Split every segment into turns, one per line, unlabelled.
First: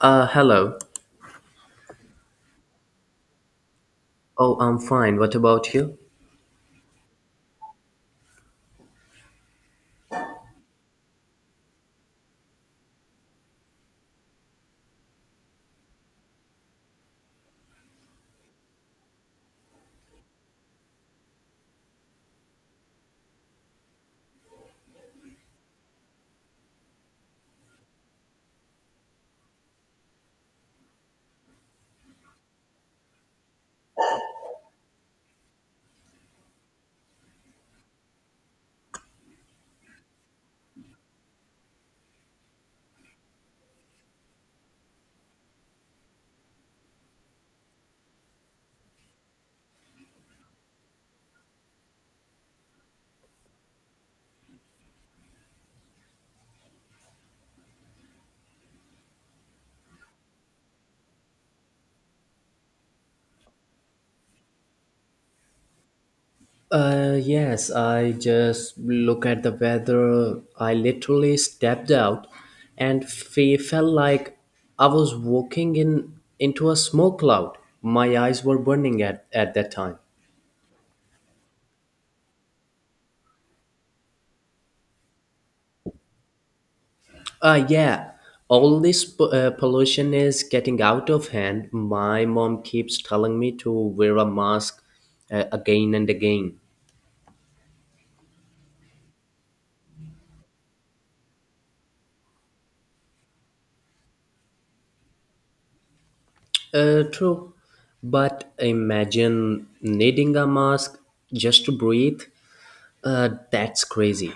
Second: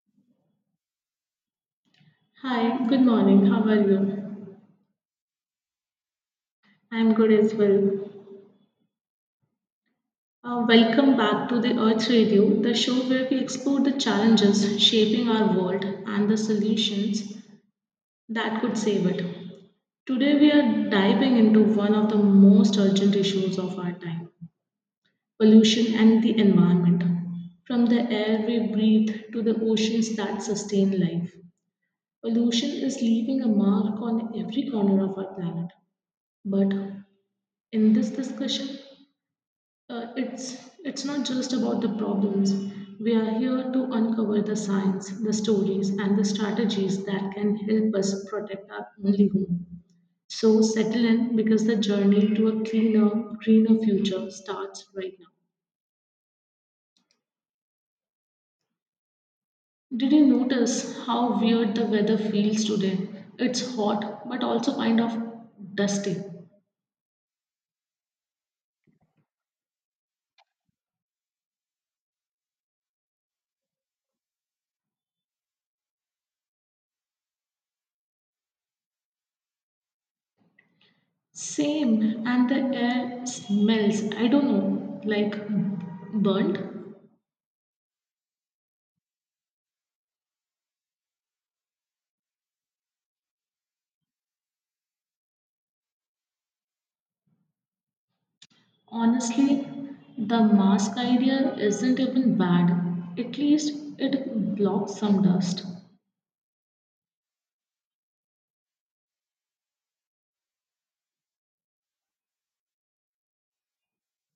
Hello.
Hi, good morning. How are you?
Oh, I'm fine. What about you?
I'm good as well. Welcome back to the Earth Radio, the show where we explore the challenges shaping our world and the solutions that could save it. Today, we are diving into one of the most urgent issues of our time, pollution and the environment. From the air we breathe to the oceans that sustain life, pollution is leaving a mark on every corner of our planet. But in this discussion, it's not just about the problems. We are here to uncover the science, the stories, and the strategies that can help us protect our only home. So settle in because the journey to a cleaner, greener future starts right now. Did you notice how weird the weather feels today? It's hot, but also kind of dusty.
Yes, I just look at the weather. I literally stepped out and felt like I was walking in into a smoke cloud. My eyes were burning at that time.
Same, and the air smells, I don't know, like burnt.
Yeah, all this pollution is getting out of hand. My mom keeps telling me to wear a mask again and again.
Honestly, the mask idea isn't even bad. At least it blocks some dust.
True, but imagine needing a mask just to breathe. That's crazy.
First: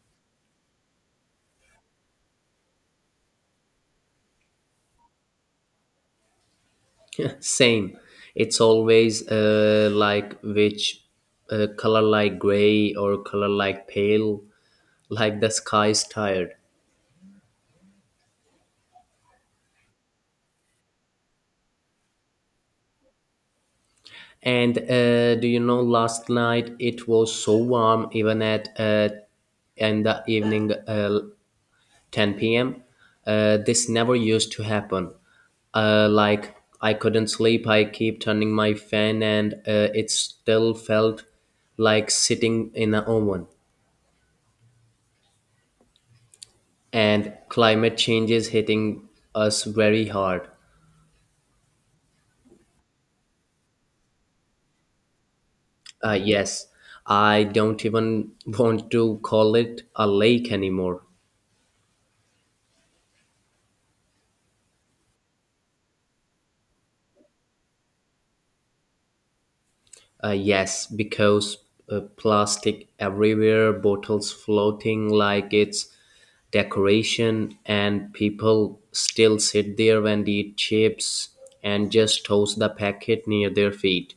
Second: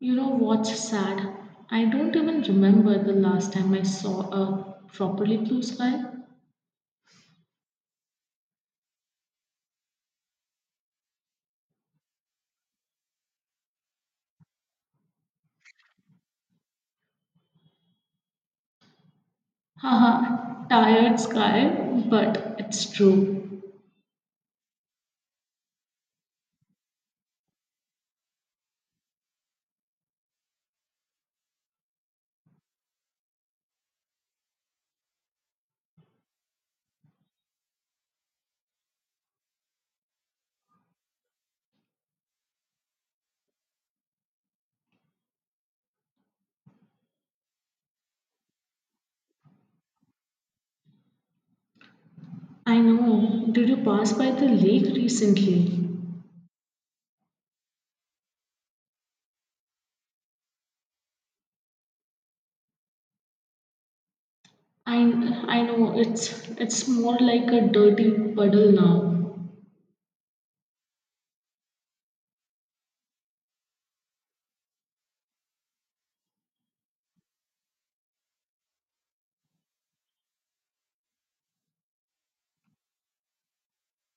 You know what's sad? I don't even remember the last time I saw a properly blue sky.
Same. It's always like which color like gray or color like pale, like the sky is tired.
Haha, tired sky, but it's true.
And do you know, last night it was so warm, even at in the evening 10 p.m. This never used to happen. Like I couldn't sleep. I keep turning my fan, and it still felt like sitting in an oven. And climate change is hitting us very hard.
I know. Did you pass by the lake recently?
Yes, I don't even want to call it a lake anymore.
I I know it's more like a dirty puddle now.
Yes, because plastic everywhere, bottles floating like it's decoration, and people still sit there and eat chips and just toss the packet near their feet.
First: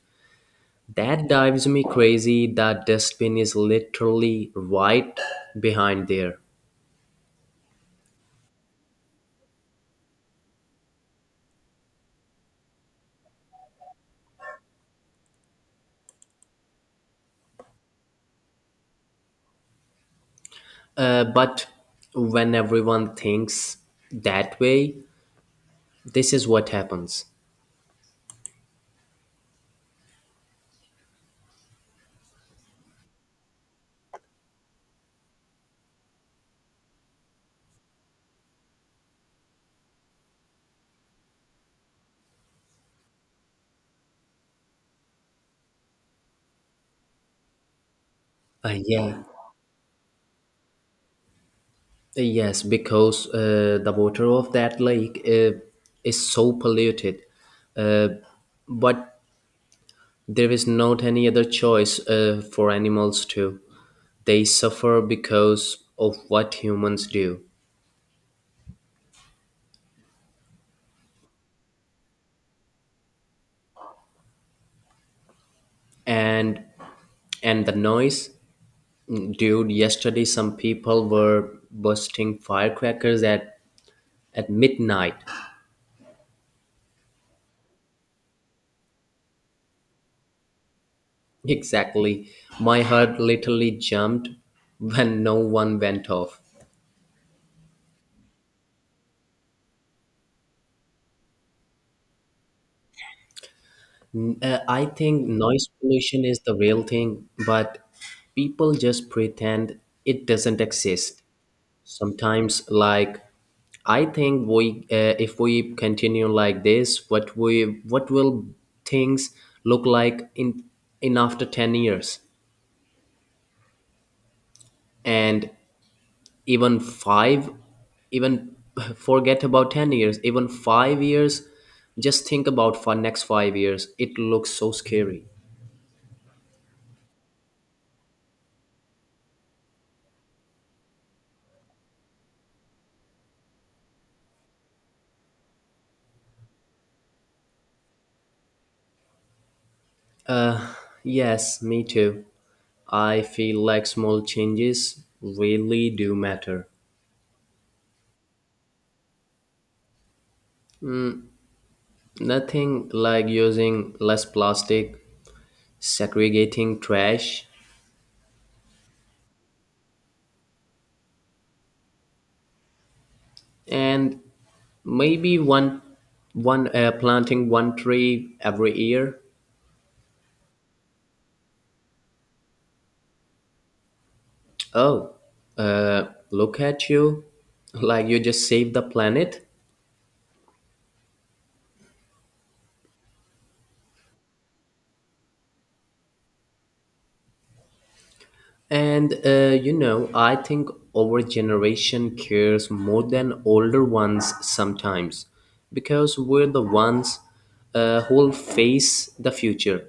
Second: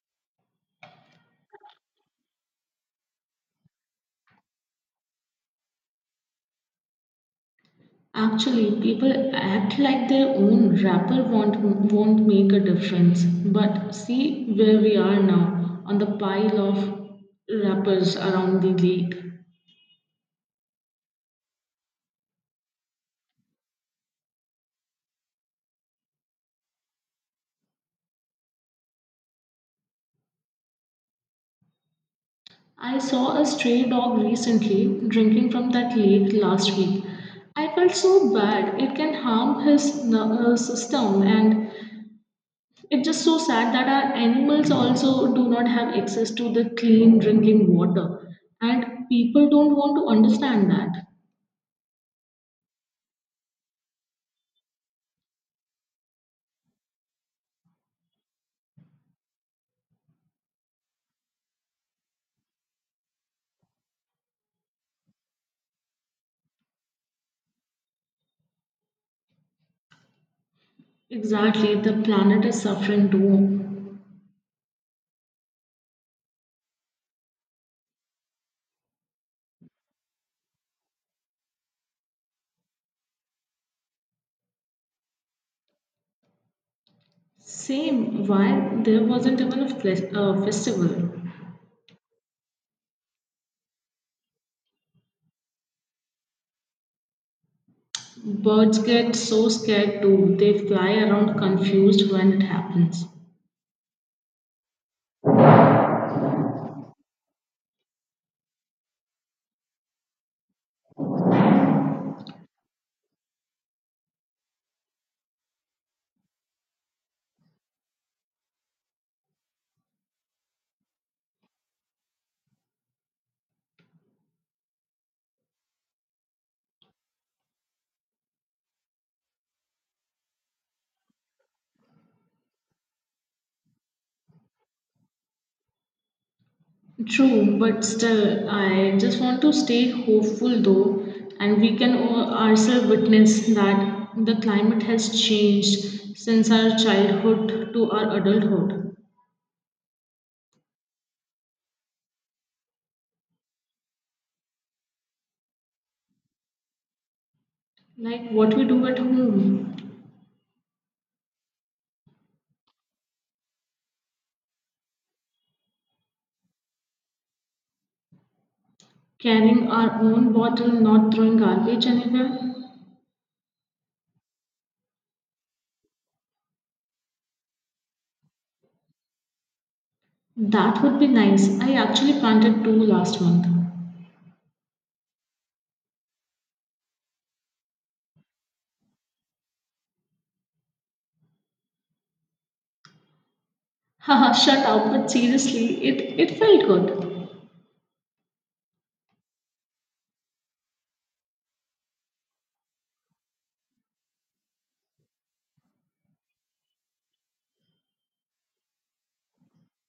That drives me crazy. The dustbin is literally right behind there.
Actually, people act like their own rapper won't make a difference. But see where we are now on the pile of rappers around the lake.
But when everyone thinks that way, this is what happens.
I saw a stray dog recently drinking from that lake last week. I felt so bad. It can harm his nervous system, and it's just so sad that our animals also do not have access to the clean drinking water.
Uh,
And
yeah.
people don't want to understand that.
Yes, because the water of that lake is so polluted, but there is not any other choice for animals to. They suffer because of what humans do,
Exactly, the planet is suffering too.
and and the noise, dude. Yesterday, some people were bursting firecrackers at midnight.
Same, why there wasn't even a festival?
Exactly, my heart literally jumped when no one went off.
Birds get so scared too, they fly around confused when it happens.
I think noise pollution is the real thing, but people just pretend it doesn't exist. Sometimes, like, I think if we continue like this, what we, what will things look like in after 10 years, and even five, even forget about 10 years, even 5 years. Just think about for next 5 years. It looks so scary.
True, but still, I just want to stay hopeful though, and we can ourselves witness that the climate has changed since our childhood to our adulthood.
Yes, me too. I feel like small changes really do matter.
Like what we do at home,
Nothing like using less plastic, segregating trash,
carrying our own bottle, not throwing garbage anywhere.
and maybe one one planting one tree every year.
That would be nice. I actually planted two last month.
Oh, uh, look at you! Like you just saved the planet.
Haha, shut up, but seriously, it felt good.
And you know, I think our generation cares more than older ones sometimes because we're the ones who'll face the future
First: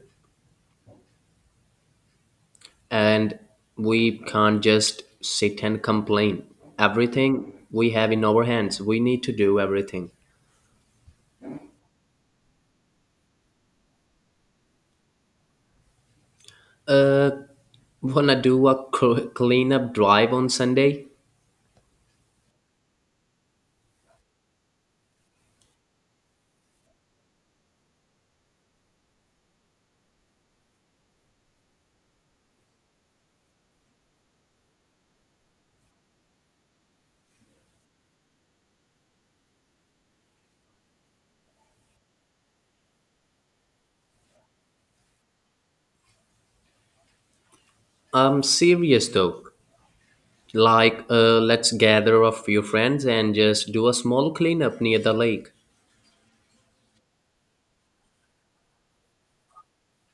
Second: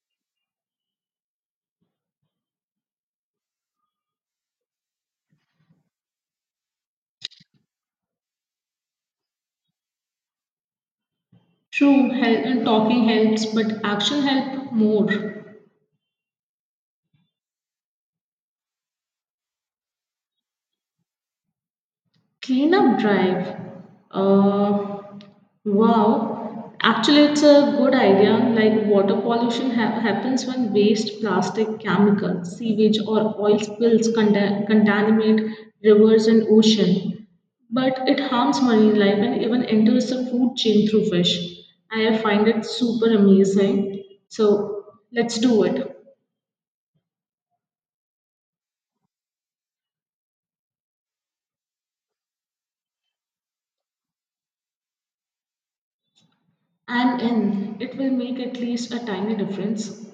and we can't just sit and complain. Everything we have in our hands, we need to do everything.
True, talking helps, but action helps more.
Uh, Wanna do a cleanup drive on Sunday?
Cleanup drive. Uh, wow. Actually, it's a good idea. Like water pollution happens when waste, plastic, chemicals, sewage, or oil spills contaminate rivers and ocean. But it harms marine life and even enters the food chain through fish. I find it super amazing. So let's do it.
I'm serious though. Like, let's gather a few friends and just do a small cleanup near the lake.
I'm in. It will make at least a tiny difference.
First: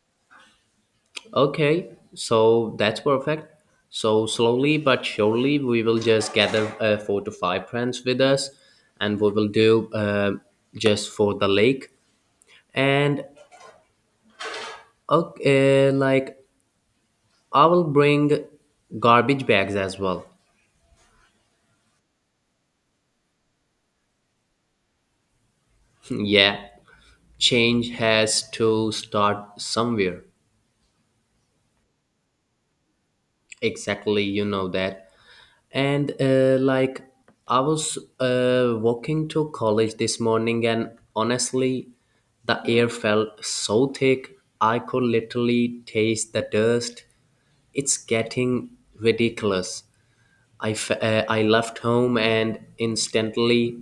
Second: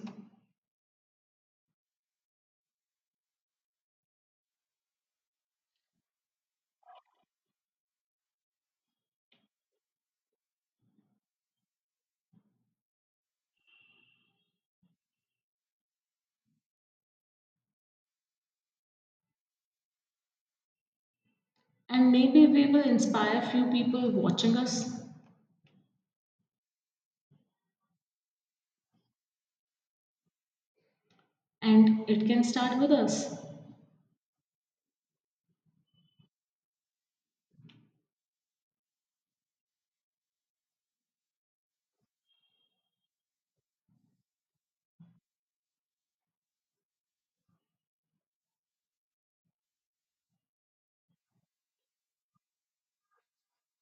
Okay, so that's perfect. So slowly but surely, we will just gather four to five friends with us, and we will do just for the lake. And okay, like I will bring garbage bags as well.
And maybe we will inspire few people watching us,
yeah, change has to start somewhere.
and it can start with us.
Exactly, you know that. And like, I was walking to college this morning, and honestly, the air felt so thick. I could literally taste the dust. It's getting ridiculous. I left home and instantly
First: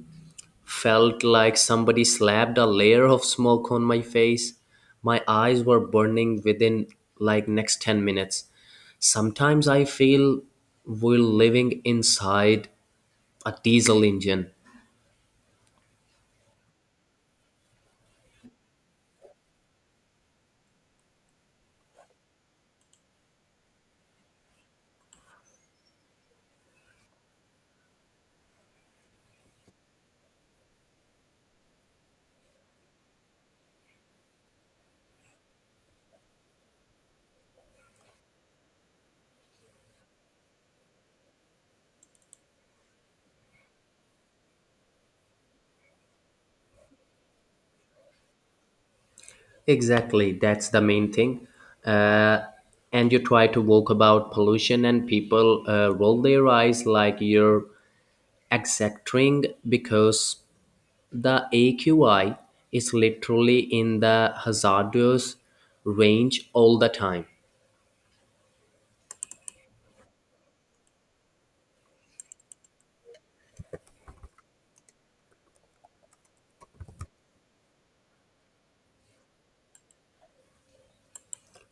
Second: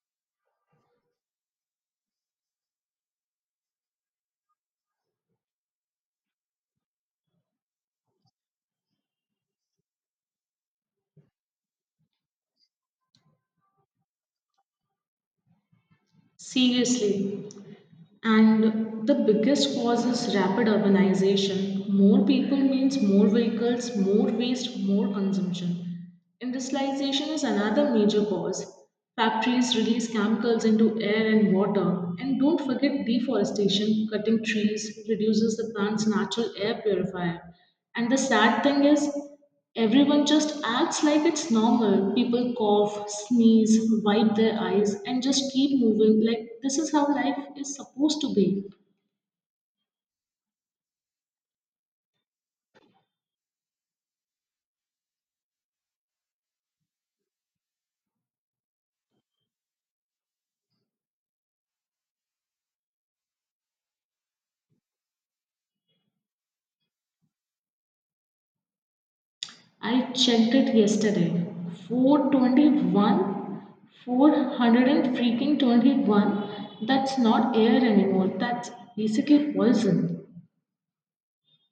felt like somebody slapped a layer of smoke on my face. My eyes were burning within like next 10 minutes. Sometimes I feel we're living inside a diesel engine.
Seriously. And the biggest cause is rapid urbanization. More people means more vehicles, more waste, more consumption. Industrialization is another major cause. Factories release chemicals into air and water. And don't forget deforestation, cutting trees reduces the plant's natural air purifier. And the sad thing is, everyone just acts like it's normal. People cough, sneeze, wipe their eyes, and just keep moving like this is how life is supposed to be.
Exactly, that's the main thing. Uh, and you try to walk about pollution, and people roll their eyes like you're exacting because the AQI is literally in the hazardous range all the time.
I checked it yesterday. 421, 400 and freaking 21. That's not air anymore. That's basically poison.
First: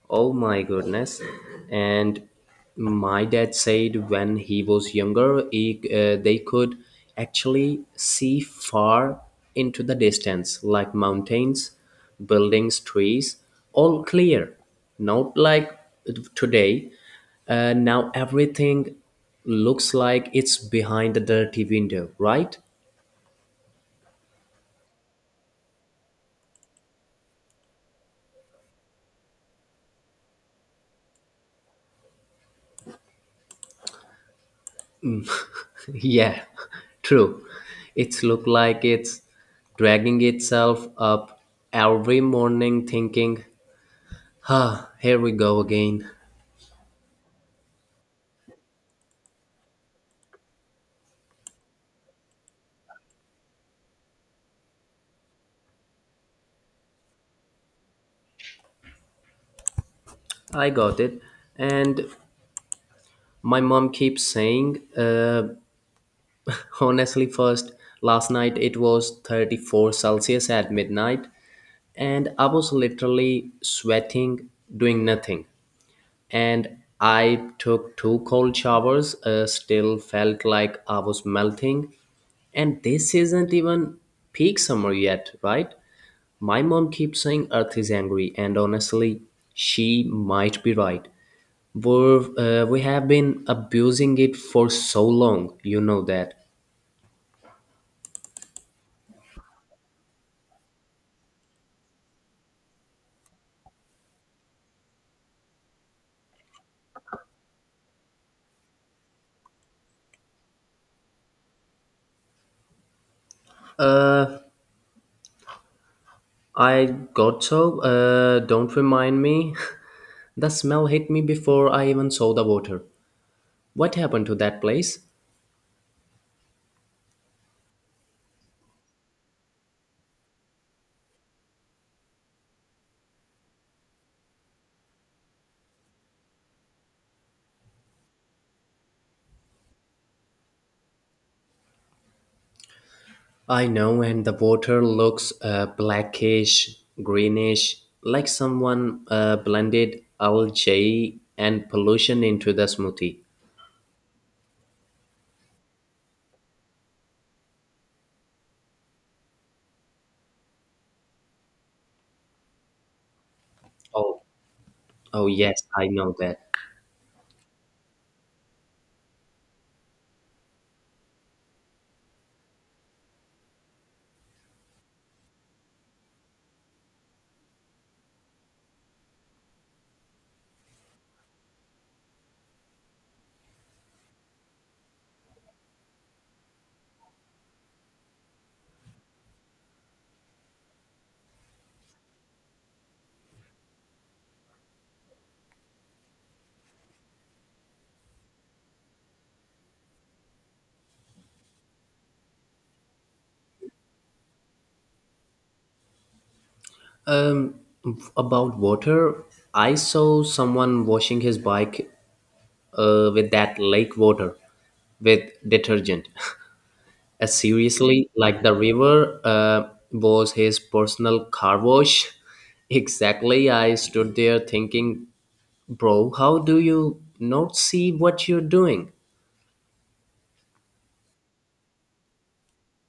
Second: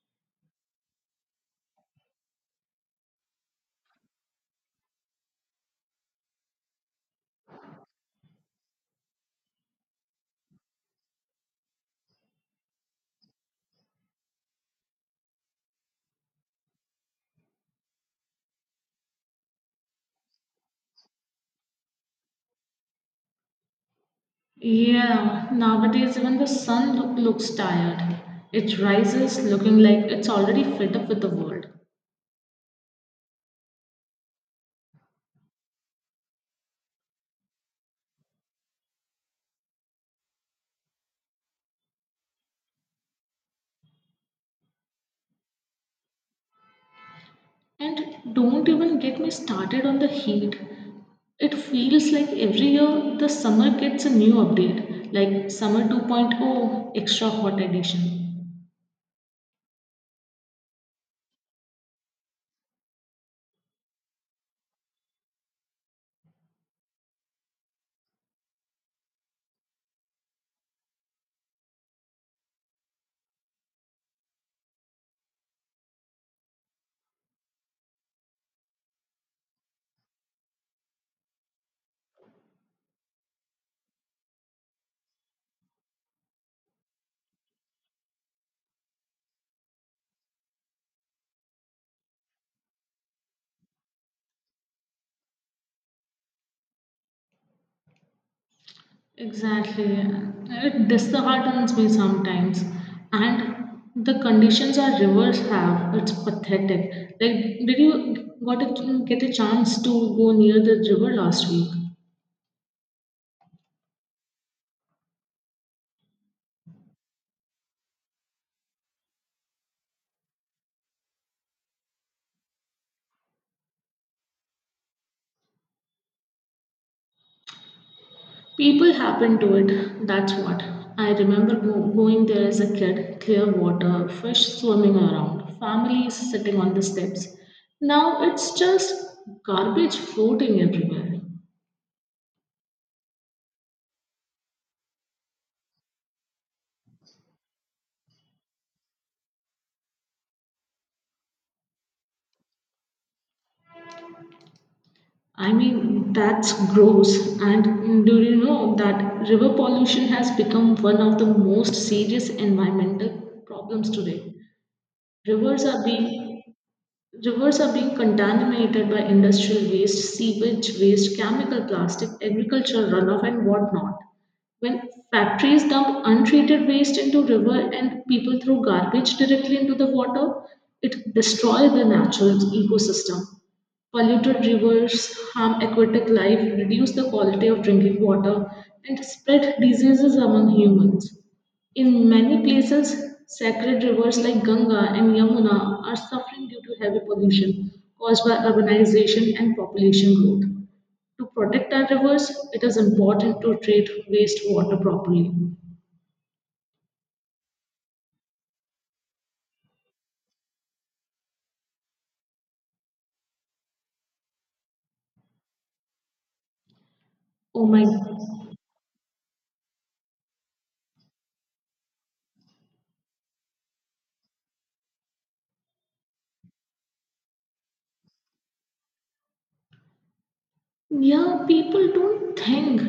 Oh my goodness. And my dad said when he was younger, they could actually see far into the distance, like mountains, buildings, trees, all clear. Not like today. Now everything looks like it's behind the dirty window, right?
Yeah, nowadays even the sun looks tired. It rises looking like it's already fed up with the world.
Yeah, true. It's look like it's dragging itself up every morning thinking, ah, here we go again.
And don't even get me started on the heat. It feels like every year the summer gets a new update, like Summer 2.0 Extra Hot Edition.
I got it. And my mom keeps saying, honestly, first, last night it was 34 Celsius at midnight, and I was literally sweating, doing nothing. And I took two cold showers, still felt like I was melting. And this isn't even peak summer yet, right? My mom keeps saying Earth is angry, and honestly, she might be right. We're, we have been abusing it for so long, you know that.
Exactly. It disheartens me sometimes. And the conditions our rivers have, it's pathetic. Like, did you get a chance to go near the river last week?
Don't remind me. The smell hit me before I even saw the water. What happened to that place?
People happen to it, that's what. I remember going there as a kid, clear water, fish swimming around, families sitting on the steps. Now it's just garbage floating everywhere.
I know, and the water looks blackish, greenish, like someone blended algae and pollution into the smoothie.
I mean, that's gross. And do you know that river pollution has become one of the most serious environmental problems
Oh,
today?
oh yes,
Rivers are
I know that.
being Rivers are being contaminated by industrial waste, sewage waste, chemical plastic, agricultural runoff, and whatnot. When factories dump untreated waste into river and people throw garbage directly into the water, it destroys the natural ecosystem. Polluted rivers harm aquatic life, reduce the quality of drinking water, and spread diseases among humans. In many places, sacred rivers like Ganga and Yamuna are suffering due to heavy pollution caused by urbanization and population growth. To protect our rivers, it is important to treat wastewater properly.
Um, about water, I saw someone washing his bike with that lake water with detergent.
Oh my.
Seriously, like the river was his personal car wash. Exactly, I stood there thinking, bro, how do you not see what you're doing?
Yeah, people don't think.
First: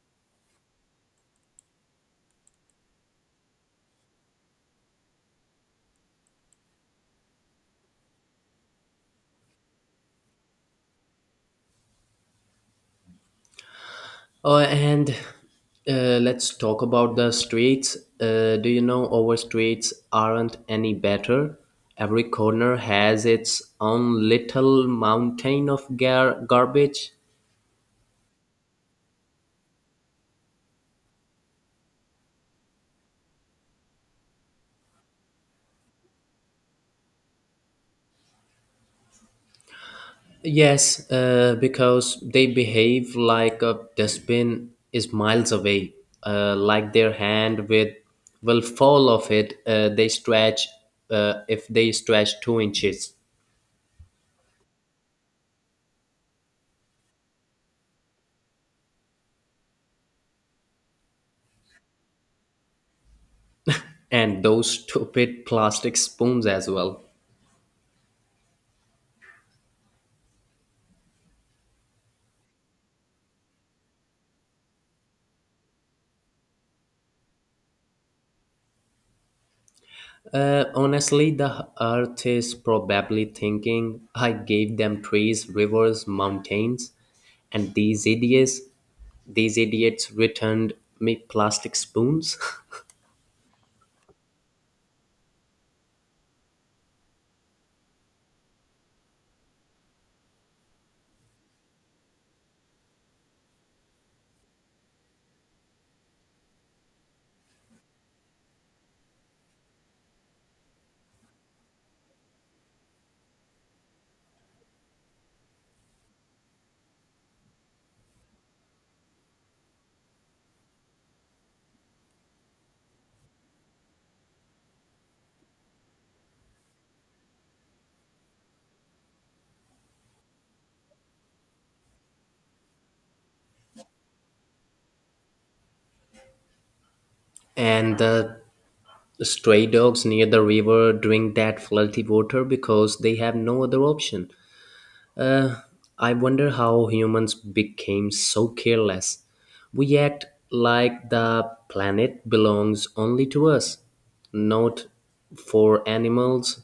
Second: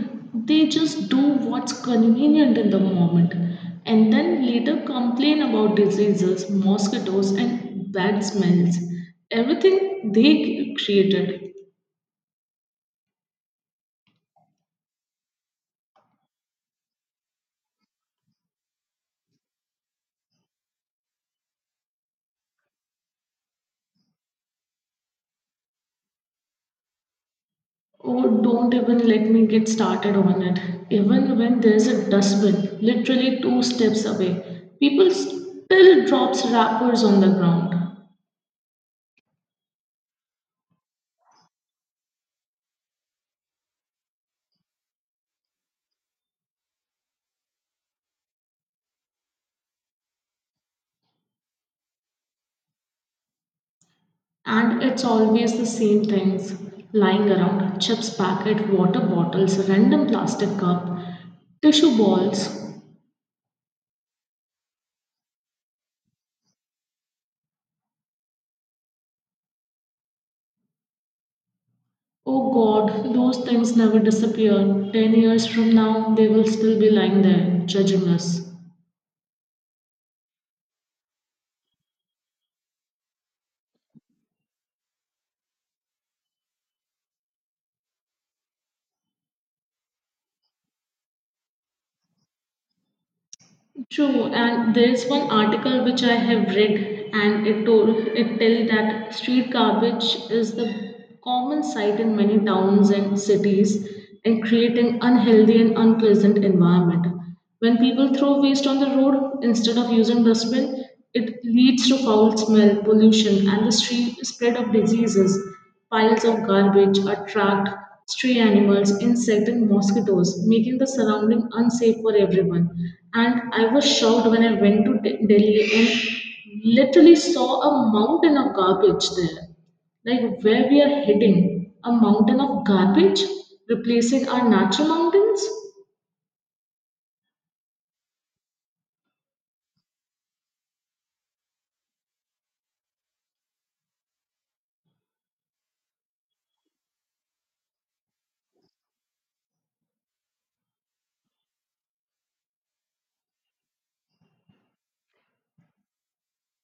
They just do what's convenient in the moment and then later complain about diseases, mosquitoes, and bad smells. Everything they created.
Oh, and let's talk about the streets. Do you know our streets aren't any better? Every corner has its own little mountain of garbage.
Oh, don't even let me get started on it. Even when there's a dustbin, literally two steps away, people still drops wrappers on the ground.
Yes, because they behave like a dustbin is miles away, like their hand with will fall off it. They stretch If they stretch 2 inches.
And it's always the same things lying around chips packet, water bottles, random plastic cup, tissue balls.
And those stupid plastic spoons as well.
Oh god, those things never disappear. 10 years from now, they will still be lying there, judging us.
Honestly, the earth is probably thinking I gave them trees, rivers, mountains, and these idiots returned me plastic spoons.
True, and there's one article which I have read, and it told it tell that street garbage is the common sight in many towns and cities, and creating unhealthy and unpleasant environment. When people throw waste on the road instead of using dustbin, it leads to foul smell, pollution, and the street spread of diseases. Piles of garbage attract stray animals, insects, and mosquitoes, making the surrounding unsafe for everyone. And I was shocked when I went to Delhi and literally saw a mountain of garbage there. Like where we are heading, a mountain of garbage replacing our natural mountains?
And the stray dogs near the river drink that filthy water because they have no other option. Uh, I wonder how humans became so careless. We act like the planet belongs only to us, not for animals,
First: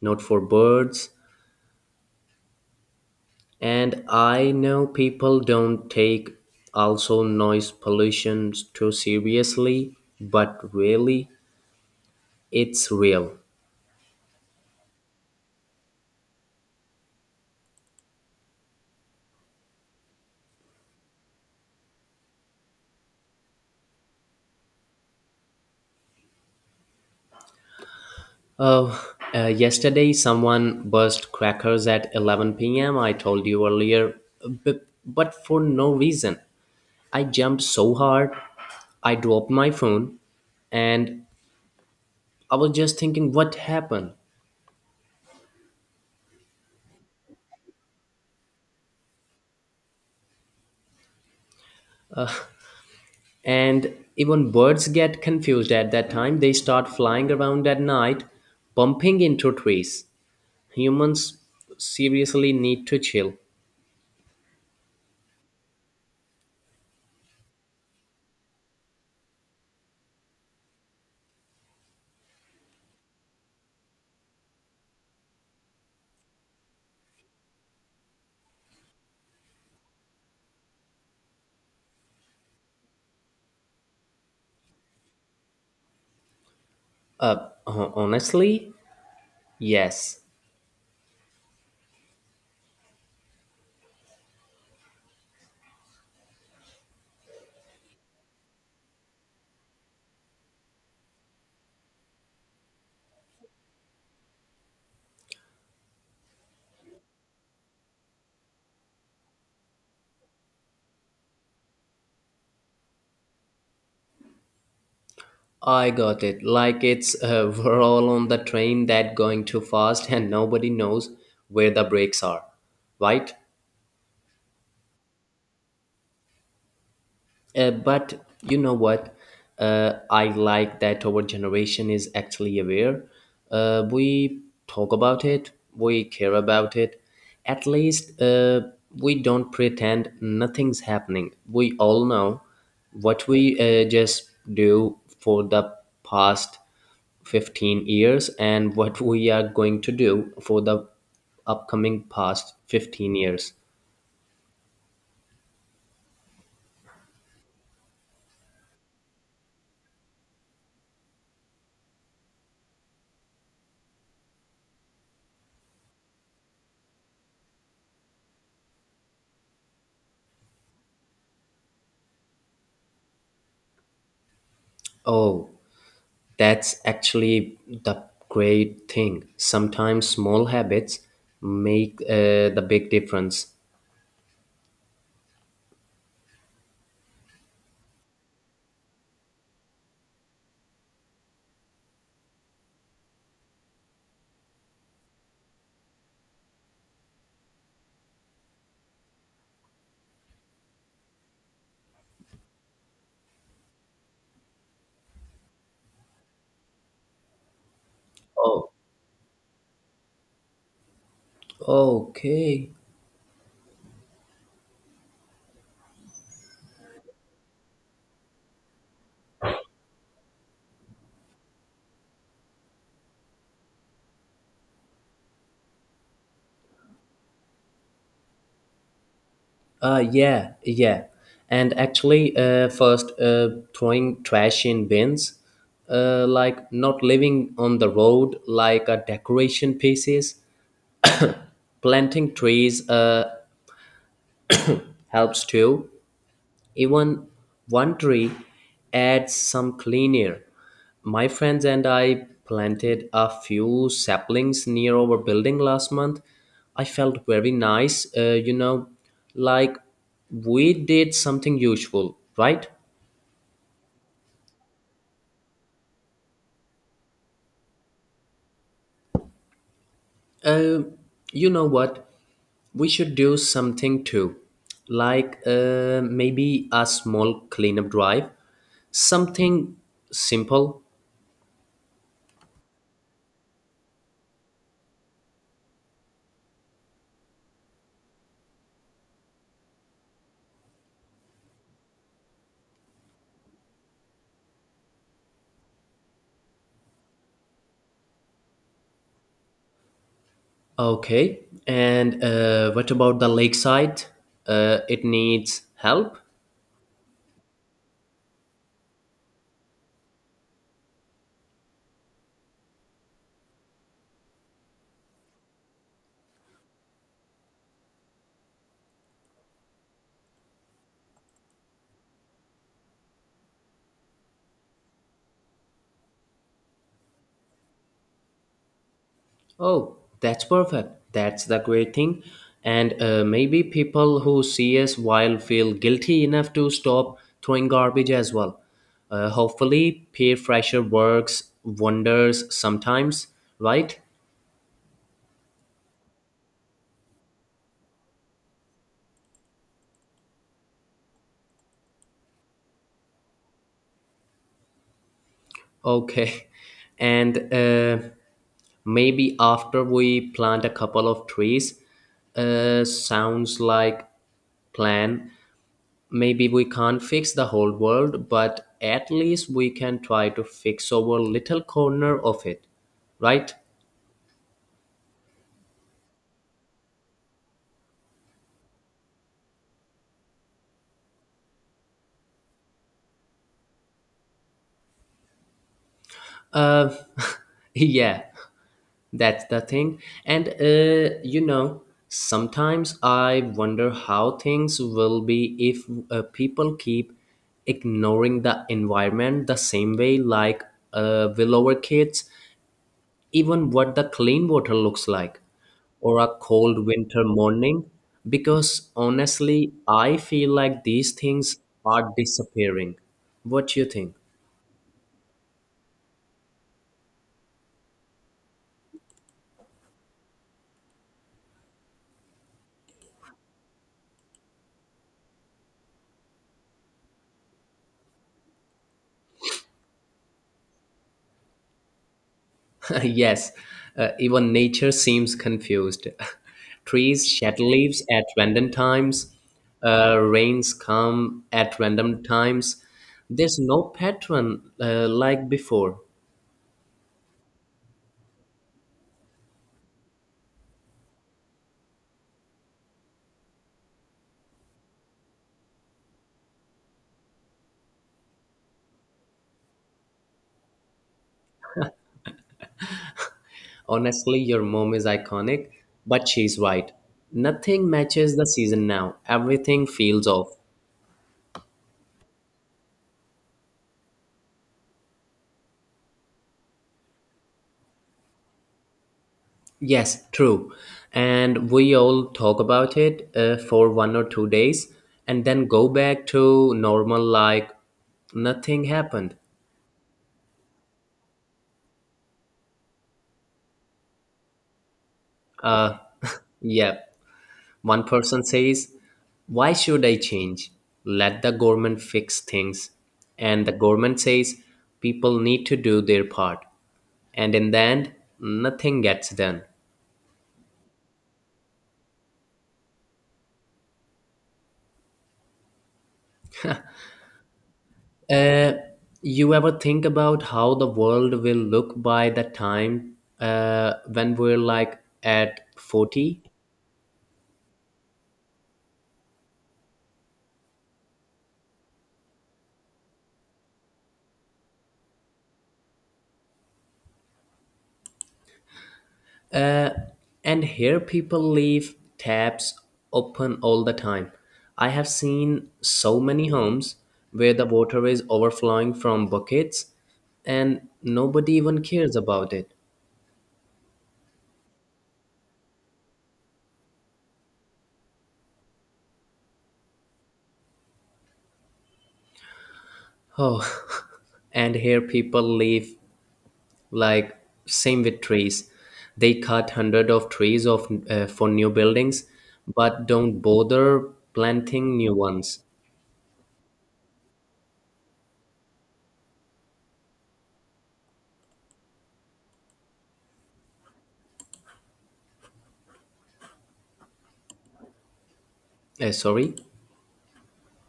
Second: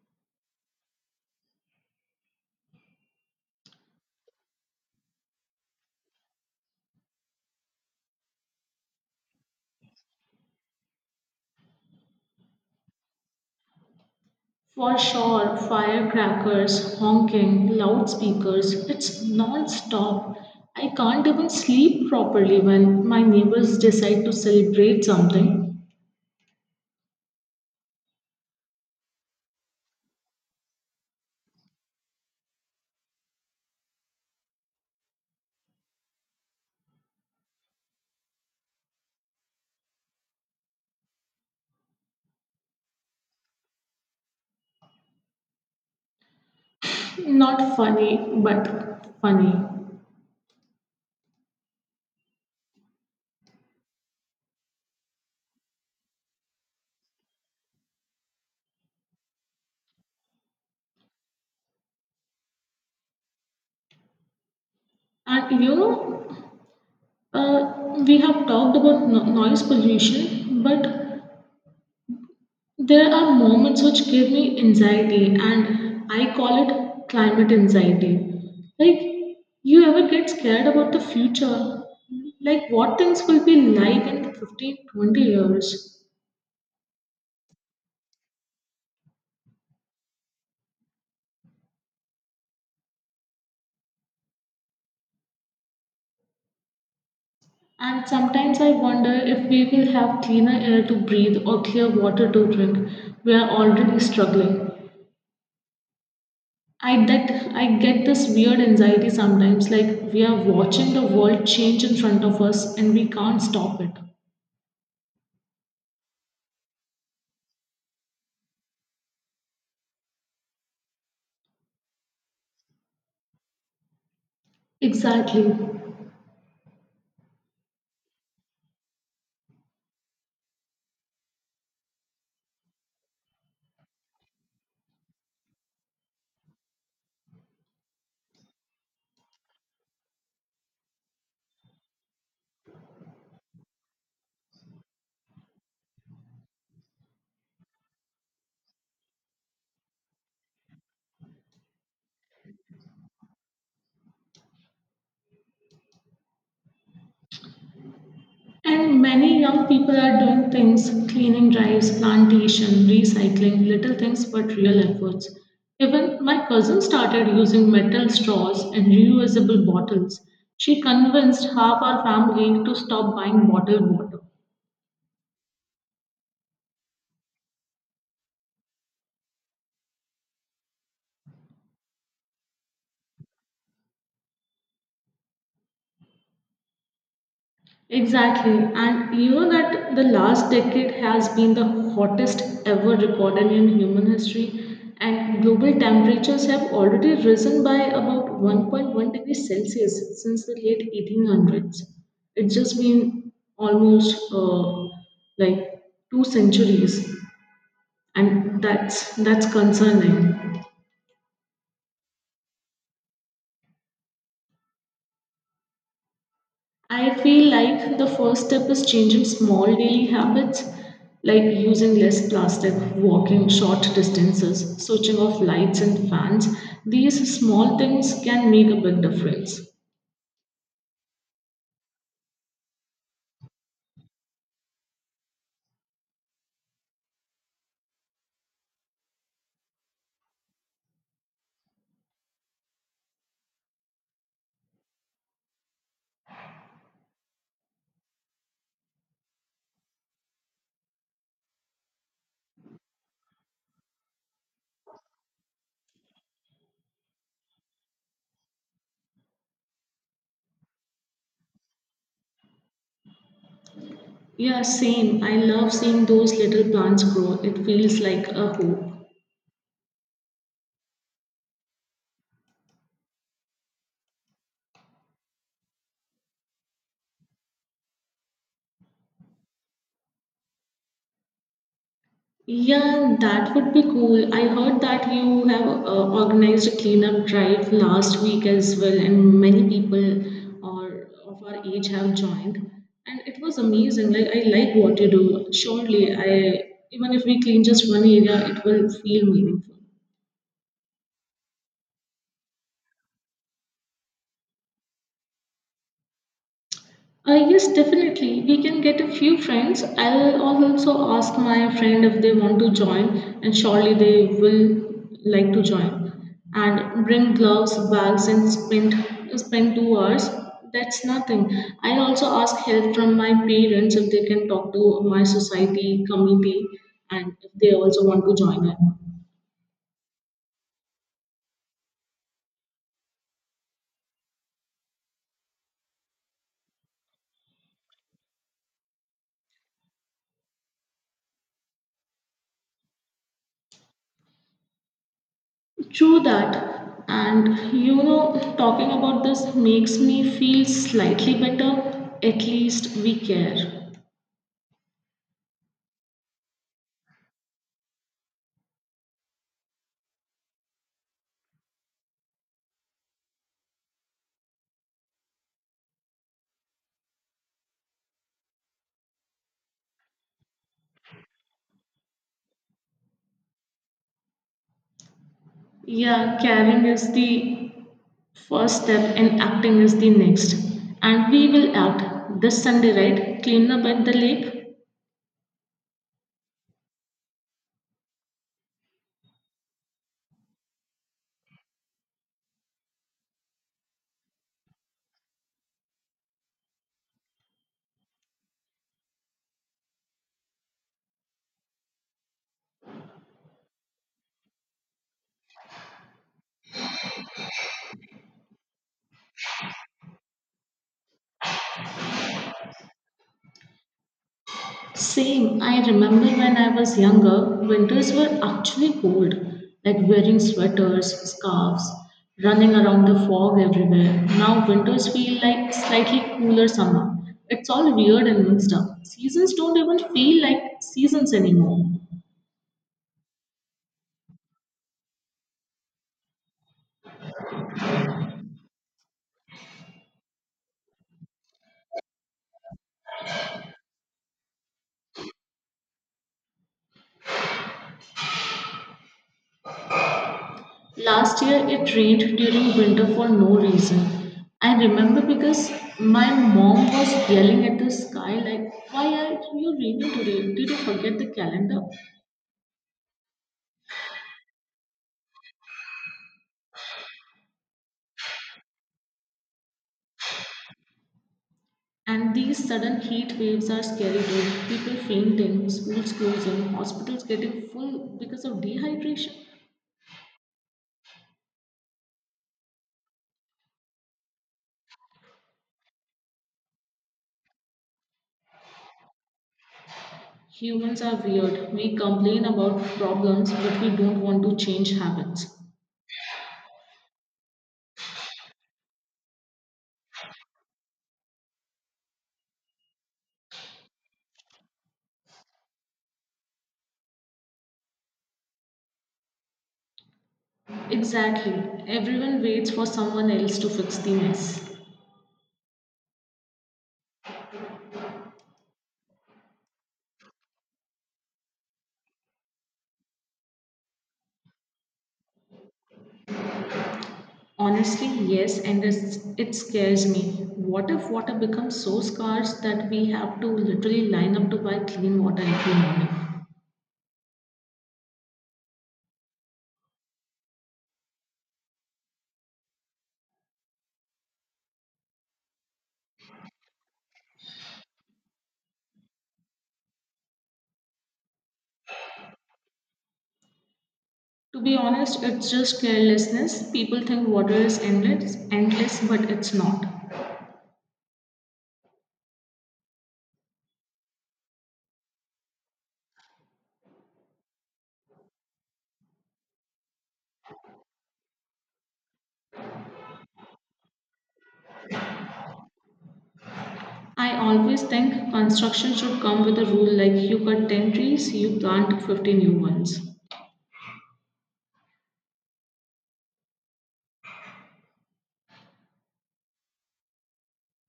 not for birds. And I know people don't take also noise pollution too seriously, but really, it's real.
For sure, firecrackers, honking, loudspeakers, it's non stop. I can't even sleep properly when my neighbors decide to celebrate something.
Oh, yesterday someone burst crackers at 11 p.m. I told you earlier, but for no reason. I jumped so hard, I dropped my phone, and I was just thinking, what happened?
Not funny, but funny.
And even birds get confused at that time. They start flying around at night, bumping into trees. Humans seriously need to chill.
And you know, we have talked about noise pollution, but there are moments which give me anxiety, and I call it climate anxiety. Like, you ever get scared about the future? Like, what things will be like in 15, 20 years?
Honestly, yes.
And sometimes I wonder if we will have cleaner air to breathe or clear water to drink. We are already struggling. I get this weird anxiety sometimes, like we are watching the world change in front of us and we can't stop it.
I got it. Like it's we're all on the train that going too fast and nobody knows where the brakes are, right?
Exactly.
But you know what? I like that our generation is actually aware. We talk about it, we care about it. At least we don't pretend nothing's happening. We all know what we just do for the past 15 years and what we are going to do for the upcoming past 15 years.
And many young people are doing things cleaning drives, plantation, recycling, little things but real efforts. Even my cousin started using metal straws and reusable bottles. She convinced half our family to stop buying bottled water.
Oh, that's actually the great thing. Sometimes small habits make the big difference.
Exactly, and you know that the last decade has been the hottest ever recorded in human history, and global temperatures have already risen by about 1.1 degrees Celsius since the late 1800s. It's just been almost like two centuries, and that's concerning.
Oh, okay.
I feel like the first step is changing small daily habits like using less plastic, walking short distances, switching off lights and fans. These small things can make a big difference.
Yeah, yeah. And actually, first, throwing trash in bins, like not living on the road like a decoration pieces, planting trees helps too. Even one tree adds some clean air. My friends and I planted a few saplings near our building last month. I felt very nice, you know, like we did something useful, right?
Yeah, same. I love seeing those little plants grow. It feels like a hope.
Uh, you know what? We should do something too, like maybe a small cleanup drive, something simple.
Yeah, that would be cool. I heard that you have organized a cleanup drive last week as well, and many people or of our age have joined. And it was amazing. Like I like what you do. Surely, I, even if we clean just one area, it will feel meaningful.
Okay, and what about the lakeside? It needs help.
Yes, definitely. We can get a few friends. I'll also ask my friend if they want to join, and surely they will like to join. And bring gloves, bags, and spend 2 hours. That's nothing. I'll also ask help from my parents if they can talk to my society committee, and if they also want to join in.
Oh, that's perfect. That's the great thing. And maybe people who see us while feel guilty enough to stop throwing garbage as well. Hopefully, peer pressure works wonders sometimes, right?
True that. And you know, talking about this makes me feel slightly better. At least we care.
Okay, and maybe after we plant a couple of trees, sounds like plan. Maybe we can't fix the whole world, but at least we can try to fix our little corner of it, right?
Yeah, caring is the first step and acting is the next. And we will act this Sunday, right? Clean up at the lake.
Uh, yeah, that's the thing. And, you know, sometimes I wonder how things will be if people keep ignoring the environment the same way, like will our kids even what the clean water looks like, or a cold winter morning, because honestly, I feel like these things are disappearing. What you think?
Same, I remember when I was younger, winters were actually cold, like wearing sweaters, scarves, running around the fog everywhere. Now winters feel like slightly cooler summer. It's all weird and mixed up. Seasons don't even feel like seasons anymore.
Yes, even nature seems confused. Trees shed leaves at random times, rains come at random times. There's no pattern like before.
Last year it rained during winter for no reason. I remember because my mom was yelling at the sky like, why are you raining today? Did you forget the calendar?
Honestly, your mom is iconic, but she's right. Nothing matches the season now. Everything feels off.
And these sudden heat waves are scary dude. People fainting, schools closing, hospitals getting full because of dehydration.
Yes, true. And we all talk about it for 1 or 2 days and then go back to normal like nothing happened.
Humans are weird. We complain about problems, but we don't want to change habits.
Uh, yeah. One person says, why should I change? Let the government fix things. And the government says, people need to do their part. And in the end, nothing gets done.
Exactly. Everyone waits for someone else to fix the mess.
Uh, you ever think about how the world will look by the time when we're like at 40?
Honestly, yes, and it scares me. What if water becomes so scarce that we have to literally line up to buy clean water every morning?
And here people leave taps open all the time. I have seen so many homes where the water is overflowing from buckets and nobody even cares about it.
To be honest, it's just carelessness. People think water is endless, endless, but it's not.
Oh, and here people leave like same with trees. They cut hundred of trees of for new buildings but don't bother planting new ones.
I always think construction should come with a rule like you cut 10 trees, you plant 50 new ones.
Sorry.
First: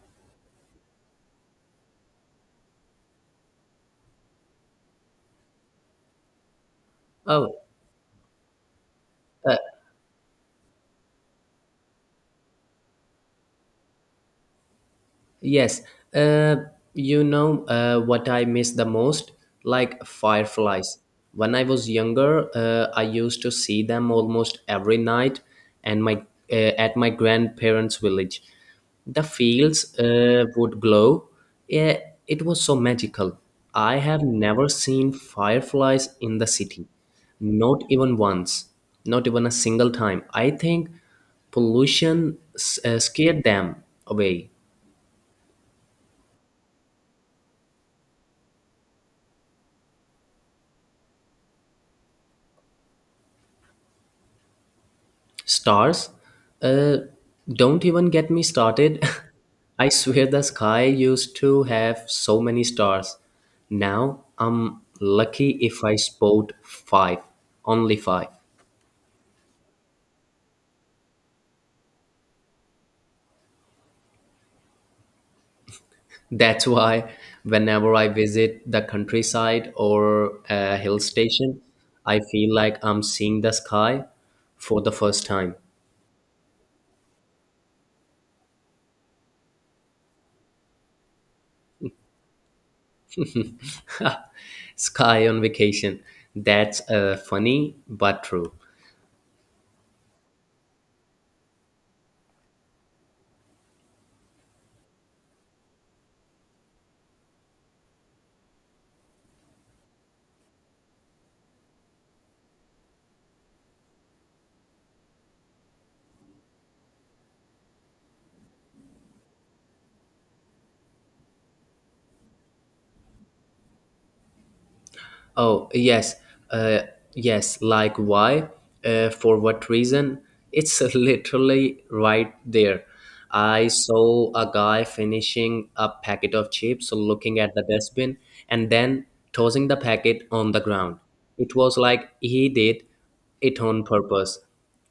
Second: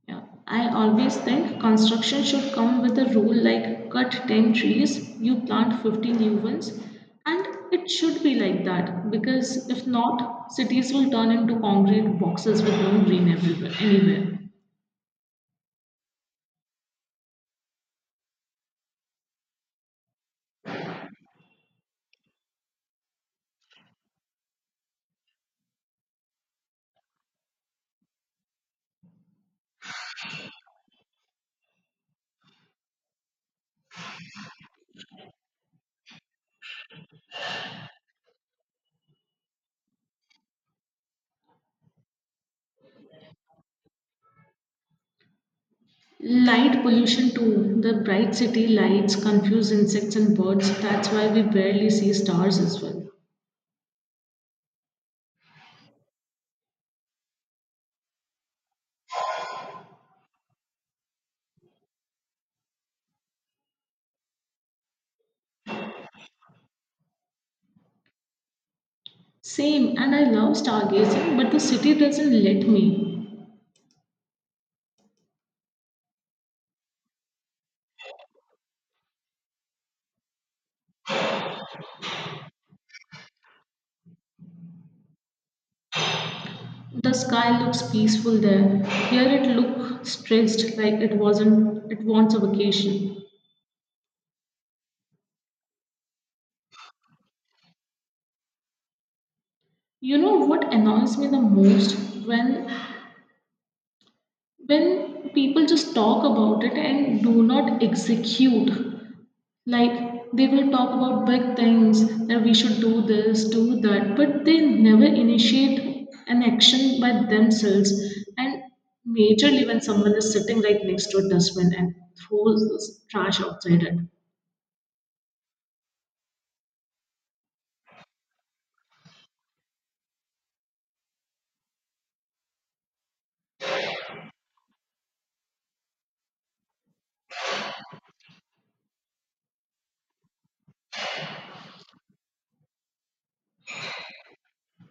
Yeah. I always think construction should come with a rule like cut 10 trees, you plant 50 new ones. And
Oh,
it should be like that
uh,
because if not, cities will turn into concrete boxes with no green everywhere, anywhere.
yes, uh, you know what I miss the most? Like fireflies. When I was younger, I used to see them almost every night, and my at my grandparents' village, the fields would glow. Yeah, it was so magical. I have never seen fireflies in the city, not even once, not even a single time. I think pollution scared them away.
Light pollution too. The bright city lights confuse insects and birds. That's why we barely see stars as well.
Stars? Uh, don't even get me started. I swear the sky used to have so many stars. Now I'm lucky if I spot five, only five.
Same, and I love stargazing, but the city doesn't let me.
That's why whenever I visit the countryside or a hill station, I feel like I'm seeing the sky for the first time.
The sky looks peaceful there. Here it looks stressed like it wasn't it wants a vacation.
Sky on vacation. That's funny but true.
You know what annoys me the most, when people just talk about it and do not execute. Like they will talk about big things that we should do this, do that, but they never initiate an action by themselves. And majorly when someone is sitting right next to a dustbin and throws this trash outside it.
Oh, yes. Uh, yes, like why? For what reason? It's literally right there. I saw a guy finishing a packet of chips, looking at the dustbin, and then tossing the packet on the ground. It was like he did it on purpose.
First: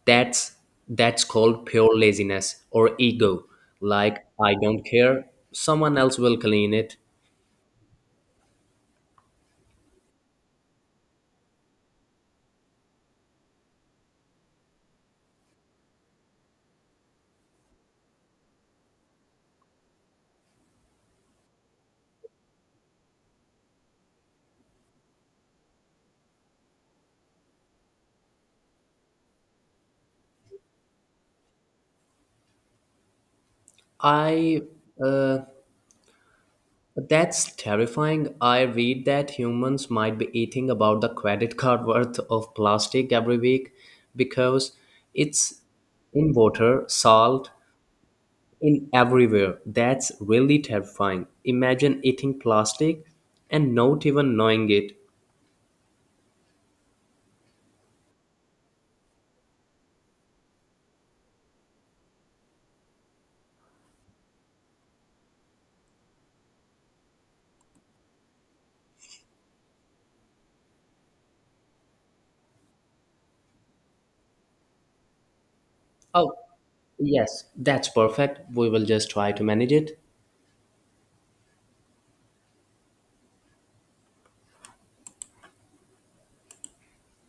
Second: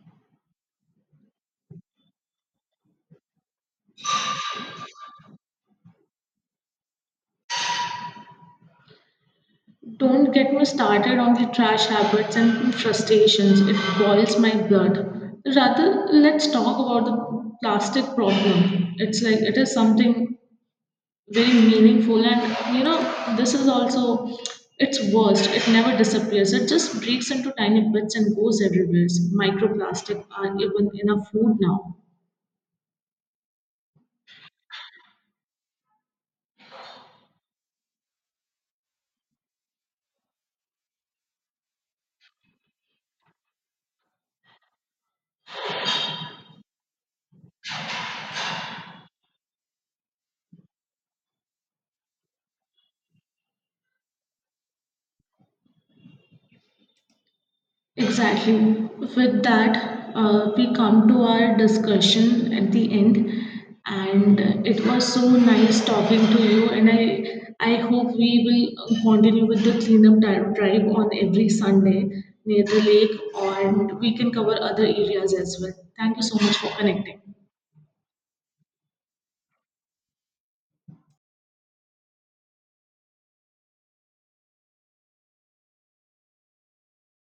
That's that's called pure laziness or ego. Like I don't care, someone else will clean it.
Don't get me started on the trash habits and frustrations. It boils my blood. Rather, let's talk about the plastic problem. It's like it is something very meaningful, and you know this is also its worst, it never disappears, it just breaks into tiny bits and goes everywhere, microplastic are even in our food now.
I uh, That's terrifying. I read that humans might be eating about the credit card worth of plastic every week because it's in water, salt, in everywhere. That's really terrifying. Imagine eating plastic and not even knowing it.
Exactly. With that, we come to our discussion at the end, and it was so nice talking to you. And I hope we will continue with the cleanup drive on every Sunday near the lake, and we can cover other areas as well. Thank you
Oh,
so much for connecting.
yes, that's perfect. We will just try to manage it.